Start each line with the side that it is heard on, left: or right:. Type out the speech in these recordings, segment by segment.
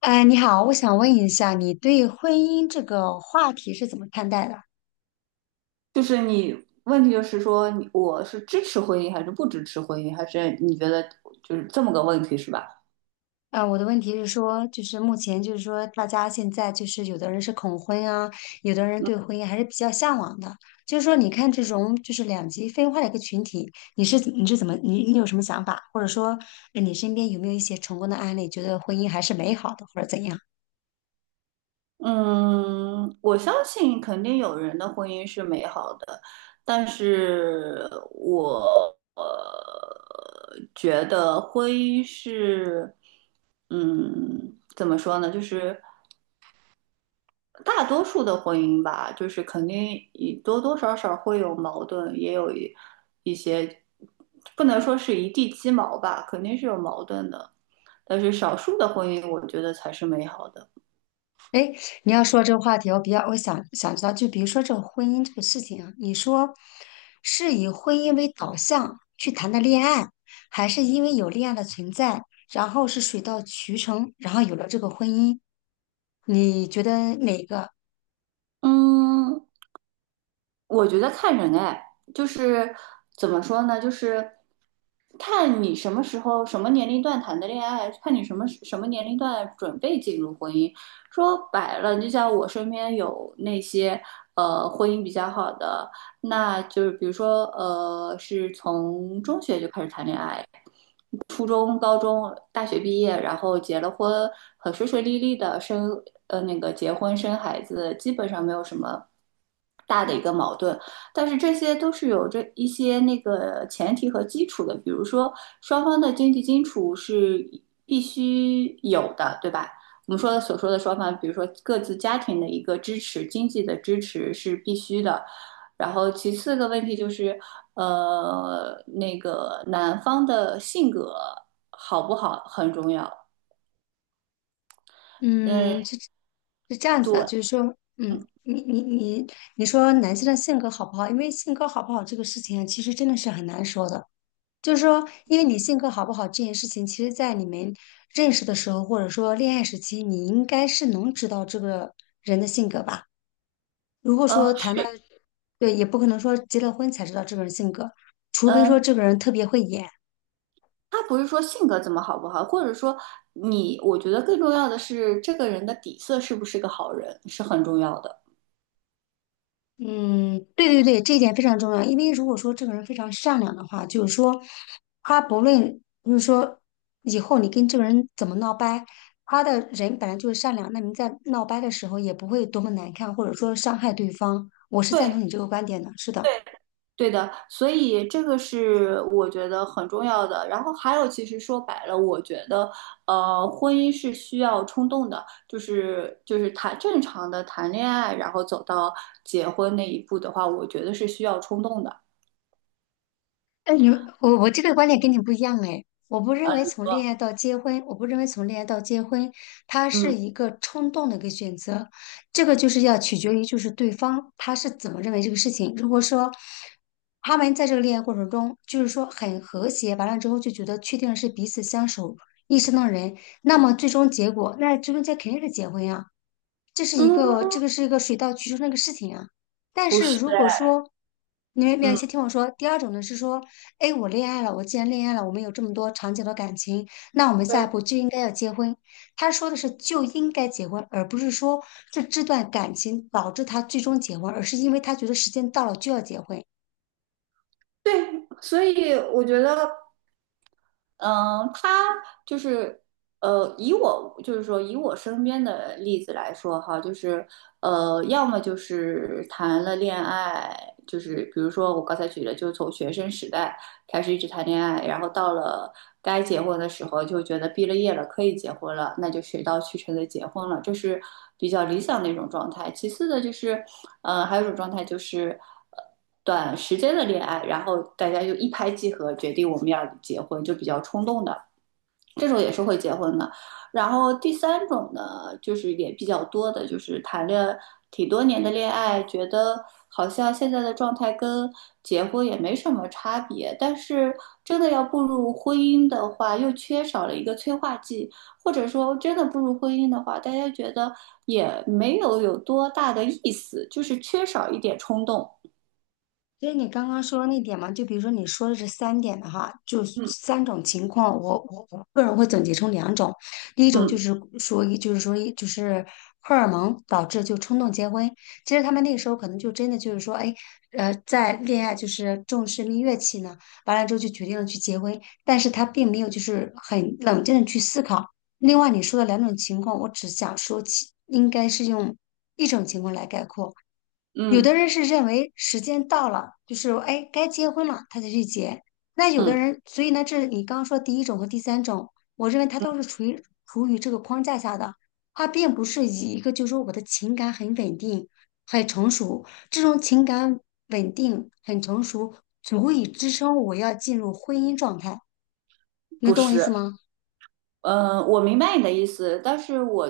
left: 哎，你好，我想问一下，你对婚姻这个话题是怎么看待的？
right: 就是你问题就是说你我是支持婚姻还是不支持婚姻，还是你觉得就是这么个问题是吧？
left: 我的问题是说，就是目前就是说，大家现在就是有的人是恐婚啊，有的人对婚姻还是比较向往的。就是说，你看这种就是两极分化的一个群体，你是怎么你有什么想法？或者说，你身边有没有一些成功的案例，觉得婚姻还是美好的，或者怎样？
right: 嗯，我相信肯定有人的婚姻是美好的，但是我觉得婚姻是，怎么说呢？就是大多数的婚姻吧，就是肯定也多多少少会有矛盾，也有一些，不能说是一地鸡毛吧，肯定是有矛盾的。但是少数的婚姻，我觉得才是美好的。
left: 哎，诶你要说这个话题，我比较我想想知道，就比如说这个婚姻这个事情啊，你说是以婚姻为导向去谈的恋爱，还是因为有恋爱的存在，然后是水到渠成，然后有了这个婚姻，你觉得哪个？
right: 嗯，我觉得看人哎，就是怎么说呢，就是看你什么时候、什么年龄段谈的恋爱，看你什么年龄段准备进入婚姻。说白了，就像我身边有那些婚姻比较好的，那就是比如说是从中学就开始谈恋爱，初中、高中、大学毕业，然后结了婚，很顺顺利利的生呃那个结婚生孩子，基本上没有什么大的一个矛盾。但是这些都是有着一些那个前提和基础的，比如说双方的经济基础是必须有的，对吧？我们说的所说的双方，比如说各自家庭的一个支持，经济的支持是必须的，然后其次的问题就是，那个男方的性格好不好很重要。嗯，
left: 嗯，是是这样子
right: 对，
left: 的，就是说。嗯，
right: 嗯
left: 你说男性的性格好不好？因为性格好不好这个事情啊，其实真的是很难说的。就是说，因为你性格好不好这件事情，其实在你们认识的时候，或者说恋爱时期，你应该是能知道这个人的性格吧。如果
right: 嗯，
left: 说谈的，
right: 是，
left: 对，也不可能说结了婚才知道这个人性格，除非说
right: 嗯，
left: 这个人特别会演。
right: 他不是说性格怎么好不好，或者说我觉得更重要的是这个人的底色是不是个好人是很重要的。
left: 嗯，对对对，这一点非常重要。因为如果说这个人非常善良的话，就是说，他不论就是说以后你跟这个人怎么闹掰，他的人本来就是善良，那你在闹掰的时候也不会多么难看，或者说伤害对方。我是赞
right: 对，
left: 同你这个观点的，是的。
right: 对。对的，所以这个是我觉得很重要的。然后还有，其实说白了，我觉得，婚姻是需要冲动的，就是谈正常的谈恋爱，然后走到结婚那一步的话，我觉得是需要冲动的。
left: 但你我这个观点跟你不一样哎，我不认为从恋爱到结婚，它是
right: 嗯
left: 一个冲动的一个选择，这个就是要取决于就是对方他是怎么认为这个事情。如果说他们在这个恋爱过程中，就是说很和谐，完了之后就觉得确定是彼此相守一生的人，那么最终结果，那最终结肯定是结婚呀、这是一个
right: 嗯，
left: 这个是一个水到渠成的一个事情啊。但
right: 不
left: 是
right: 是，
left: 如果说你们
right: 嗯，
left: 先听我说，第二种呢是说，哎，我恋爱了，我既然恋爱了，我们有这么多长久的感情，那我们下一
right: 对
left: 步就应该要结婚。他说的是就应该结婚，而不是说这段感情导致他最终结婚，而是因为他觉得时间到了就要结婚。
right: 对，所以我觉得。嗯，他就是，以我就是说，以我身边的例子来说哈，就是，要么就是谈了恋爱，就是比如说我刚才举的，就是从学生时代，开始一直谈恋爱，然后到了该结婚的时候，就觉得毕了业了可以结婚了，那就水到渠成的结婚了，这是比较理想的一种状态。其次的就是，还有一种状态就是呃短时间的恋爱，然后大家就一拍即合，决定我们要结婚，就比较冲动的。这种也是会结婚的。然后第三种呢，就是也比较多的，就是谈了挺多年的恋爱，觉得好像现在的状态跟结婚也没什么差别，但是真的要步入婚姻的话，又缺少了一个催化剂，或者说真的步入婚姻的话，大家觉得也没有有多大的意思，就是缺少一点冲动。
left: 所以你刚刚说的那点嘛，就比如说你说的这三点的哈，就是
right: 嗯
left: 三种情况，我个人会总结成两种，第一种就
right: 嗯
left: 是说一，就是说一，就是荷尔蒙导致就冲动结婚，其实他们那个时候可能就真的就是说，哎，在恋爱就是重视蜜月期呢，完了之后就决定了去结婚，但是他并没有就是很冷静的去思考。另外你说的两种情况，我只想说其应该是用一种情况来概括。有
right: 嗯
left: 的人是认为时间到了，就是哎该结婚了，他才去结。那有的
right: 嗯，
left: 人，所以呢，这是你刚刚说第一种和第三种，我认为他都是处于这个框架下的，他并不是以一个就是说我的情感很稳定、很成熟，这种情感稳定、很成熟，足以支撑我要进入婚姻状态。能
right: 不
left: 懂我意
right: 是。
left: 思吗？
right: 嗯，我明白你的意思，但是我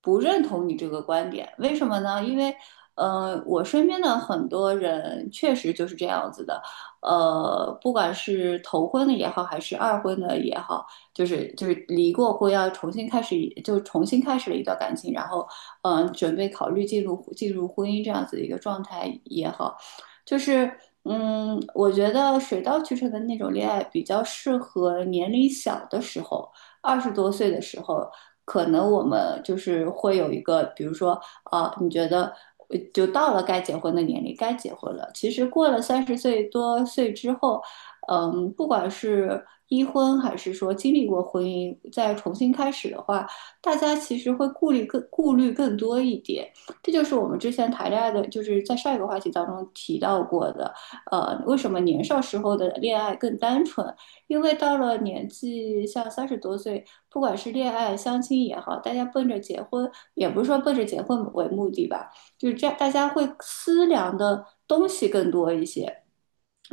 right: 不认同你这个观点。为什么呢？因为，我身边的很多人确实就是这样子的。不管是头婚的也好，还是二婚的也好，就是离过婚，要重新开始了一段感情，然后，准备考虑进入婚姻这样子的一个状态也好，就是。我觉得水到渠成的那种恋爱比较适合年龄小的时候，二十多岁的时候，可能我们就是会有一个，比如说，啊，你觉得就到了该结婚的年龄，该结婚了。其实过了三十岁多岁之后，不管是一婚还是说经历过婚姻再重新开始的话，大家其实会顾虑更多一点。这就是我们之前谈恋爱的，就是在上一个话题当中提到过的，为什么年少时候的恋爱更单纯？因为到了年纪像三十多岁，不管是恋爱、相亲也好，大家奔着结婚，也不是说奔着结婚为目的吧，就是这样，大家会思量的东西更多一些。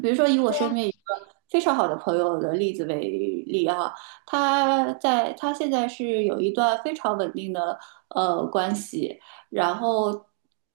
right: 比如说，以我
left: 对
right: 身
left: 呀，
right: 边一个非常好的朋友的例子为例啊，他现在是有一段非常稳定的关系，然后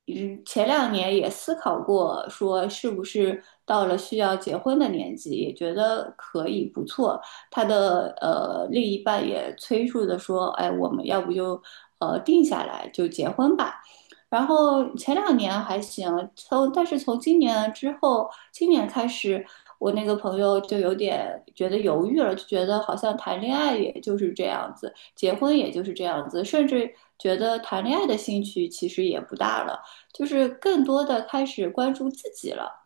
right: 前两年也思考过说是不是到了需要结婚的年纪，也觉得可以不错。他的另一半也催促的说，哎，我们要不就定下来就结婚吧。然后前两年还行，但是从今年之后，今年开始，我那个朋友就有点觉得犹豫了，就觉得好像谈恋爱也就是这样子，结婚也就是这样子，甚至觉得谈恋爱的兴趣其实也不大了，就是更多的开始关注自己了。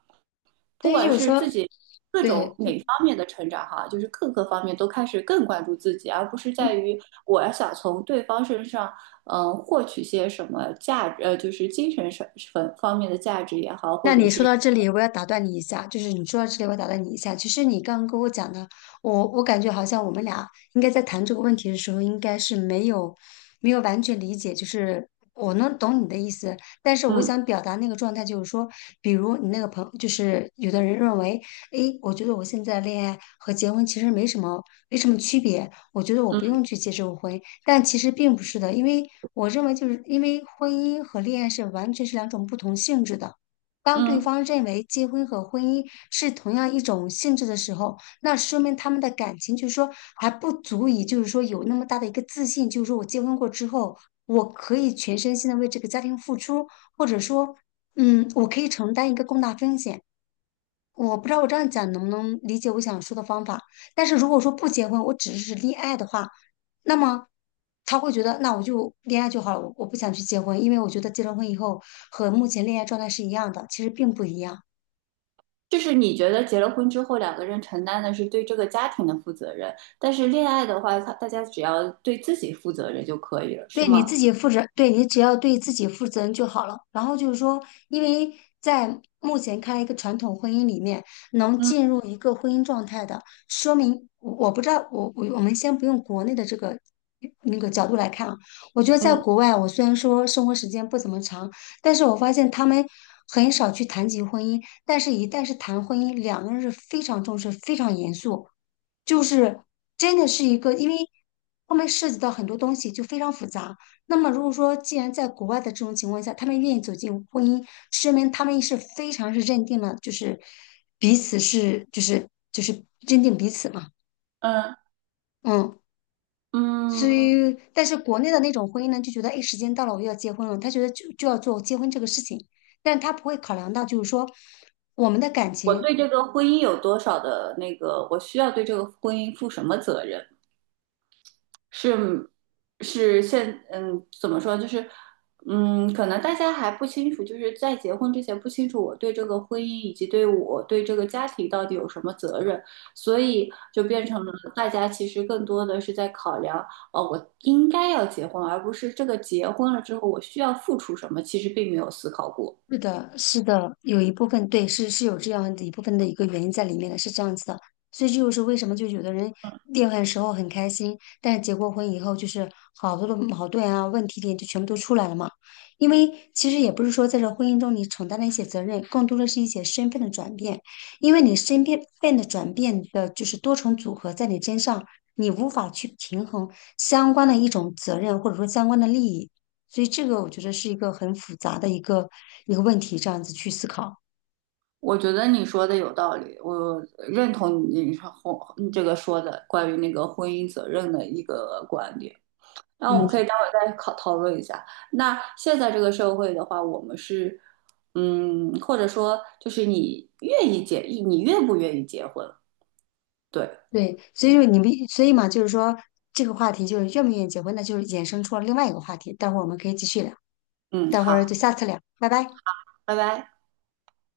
left: 所
right: 不
left: 以
right: 管
left: 就是
right: 是
left: 说，
right: 自己各种
left: 对，
right: 哪方面的成长哈，就是各个方面都开始更关注自己，而不是在于我要想从对方身上，获取些什么价值，就是精神上方方面的价值也好，或
left: 那
right: 者
left: 你说
right: 是
left: 到这里，我要打断你一下，就是你说到这里，我要打断你一下。其实你刚刚跟我讲的，我感觉好像我们俩应该在谈这个问题的时候，应该是没有完全理解，就是我能懂你的意思，但是我
right: 嗯
left: 想表达那个状态就是说，比如你那个朋友就是有的人认为，诶，我觉得我现在的恋爱和结婚其实没什么区别，我觉得我不
right: 嗯
left: 用去结这个婚，但其实并不是的，因为我认为就是因为婚姻和恋爱是完全是两种不同性质的。当对
right: 嗯，
left: 方认为结婚和婚姻是同样一种性质的时候，那说明他们的感情就是说还不足以，就是说有那么大的一个自信，就是说我结婚过之后，我可以全身心的为这个家庭付出，或者说，嗯，我可以承担一个更大风险。我不知道我这样讲能不能理解我想说的方法，但是如果说不结婚，我只是恋爱的话，那么他会觉得，那我就恋爱就好了，我不想去结婚，因为我觉得结了婚以后和目前恋爱状态是一样的，其实并不一样。
right: 就是你觉得结了婚之后两个人承担的是对这个家庭的负责任，但是恋爱的话，大家只要对自己负责任就可以了，是
left: 对你
right: 吗？
left: 自己负责，你只要对自己负责任就好了。然后就是说，因为在目前看来，一个传统婚姻里面，能进
right: 嗯
left: 入一个婚姻状态的，说明我我不知道，我我我们先不用国内的这个那个角度来看啊，我觉得在
right: 嗯
left: 国外，我虽然说生活时间不怎么长，但是我发现他们很少去谈及婚姻，但是一旦是谈婚姻，两个人是非常重视、非常严肃。就是真的是一个，因为后面涉及到很多东西，就非常复杂。那么如果说既然在国外的这种情况下，他们愿意走进婚姻，说明他们是非常是认定了，就是彼此是就是就是认定彼此嘛，
right: 嗯
left: 嗯。所
right: 嗯。
left: 以，但是国内的那种婚姻呢，就觉得哎，诶时间到了，我要结婚了，他觉得就要做结婚这个事情，但是他不会考量到就是说我们的感
right: 我
left: 情。
right: 对这个婚姻有多少的那个，我需要对这个婚姻负什么责任？是，是，怎么说？就是可能大家还不清楚，就是在结婚之前不清楚我对这个婚姻以及对这个家庭到底有什么责任，所以就变成了大家其实更多的是在考量，哦，我应该要结婚，而不是这个结婚了之后我需要付出什么，其实并没有思考过。
left: 是的，是的，有一部分对是有这样的一部分的一个原因在里面的，是这样子的。所以这就是为什么就有的人恋爱的时候很开心，但是结过婚以后就是好多的矛盾啊、问题点就全部都出来了嘛。因为其实也不是说在这婚姻中你承担了一些责任，更多的是一些身份的转变，因为你身边份的转变的就是多重组合在你身上，你无法去平衡相关的一种责任或者说相关的利益。所以这个我觉得是一个很复杂的一个问题，这样子去思考。
right: 我觉得你说的有道理，我认同你说婚这个说的关于那个婚姻责任的一个观点。那我
left: 嗯，
right: 们可以待会儿再讨论一下。那现在这个社会的话，我们是，或者说就是你愿不愿意结婚？对，
left: 对，所以嘛，就是说这个话题就是愿不愿意结婚，那就是衍生出了另外一个话题，待会儿我们可以继续聊，
right: 嗯，
left: 待会儿就
right: 好，
left: 下次聊，拜拜。
right: 拜拜。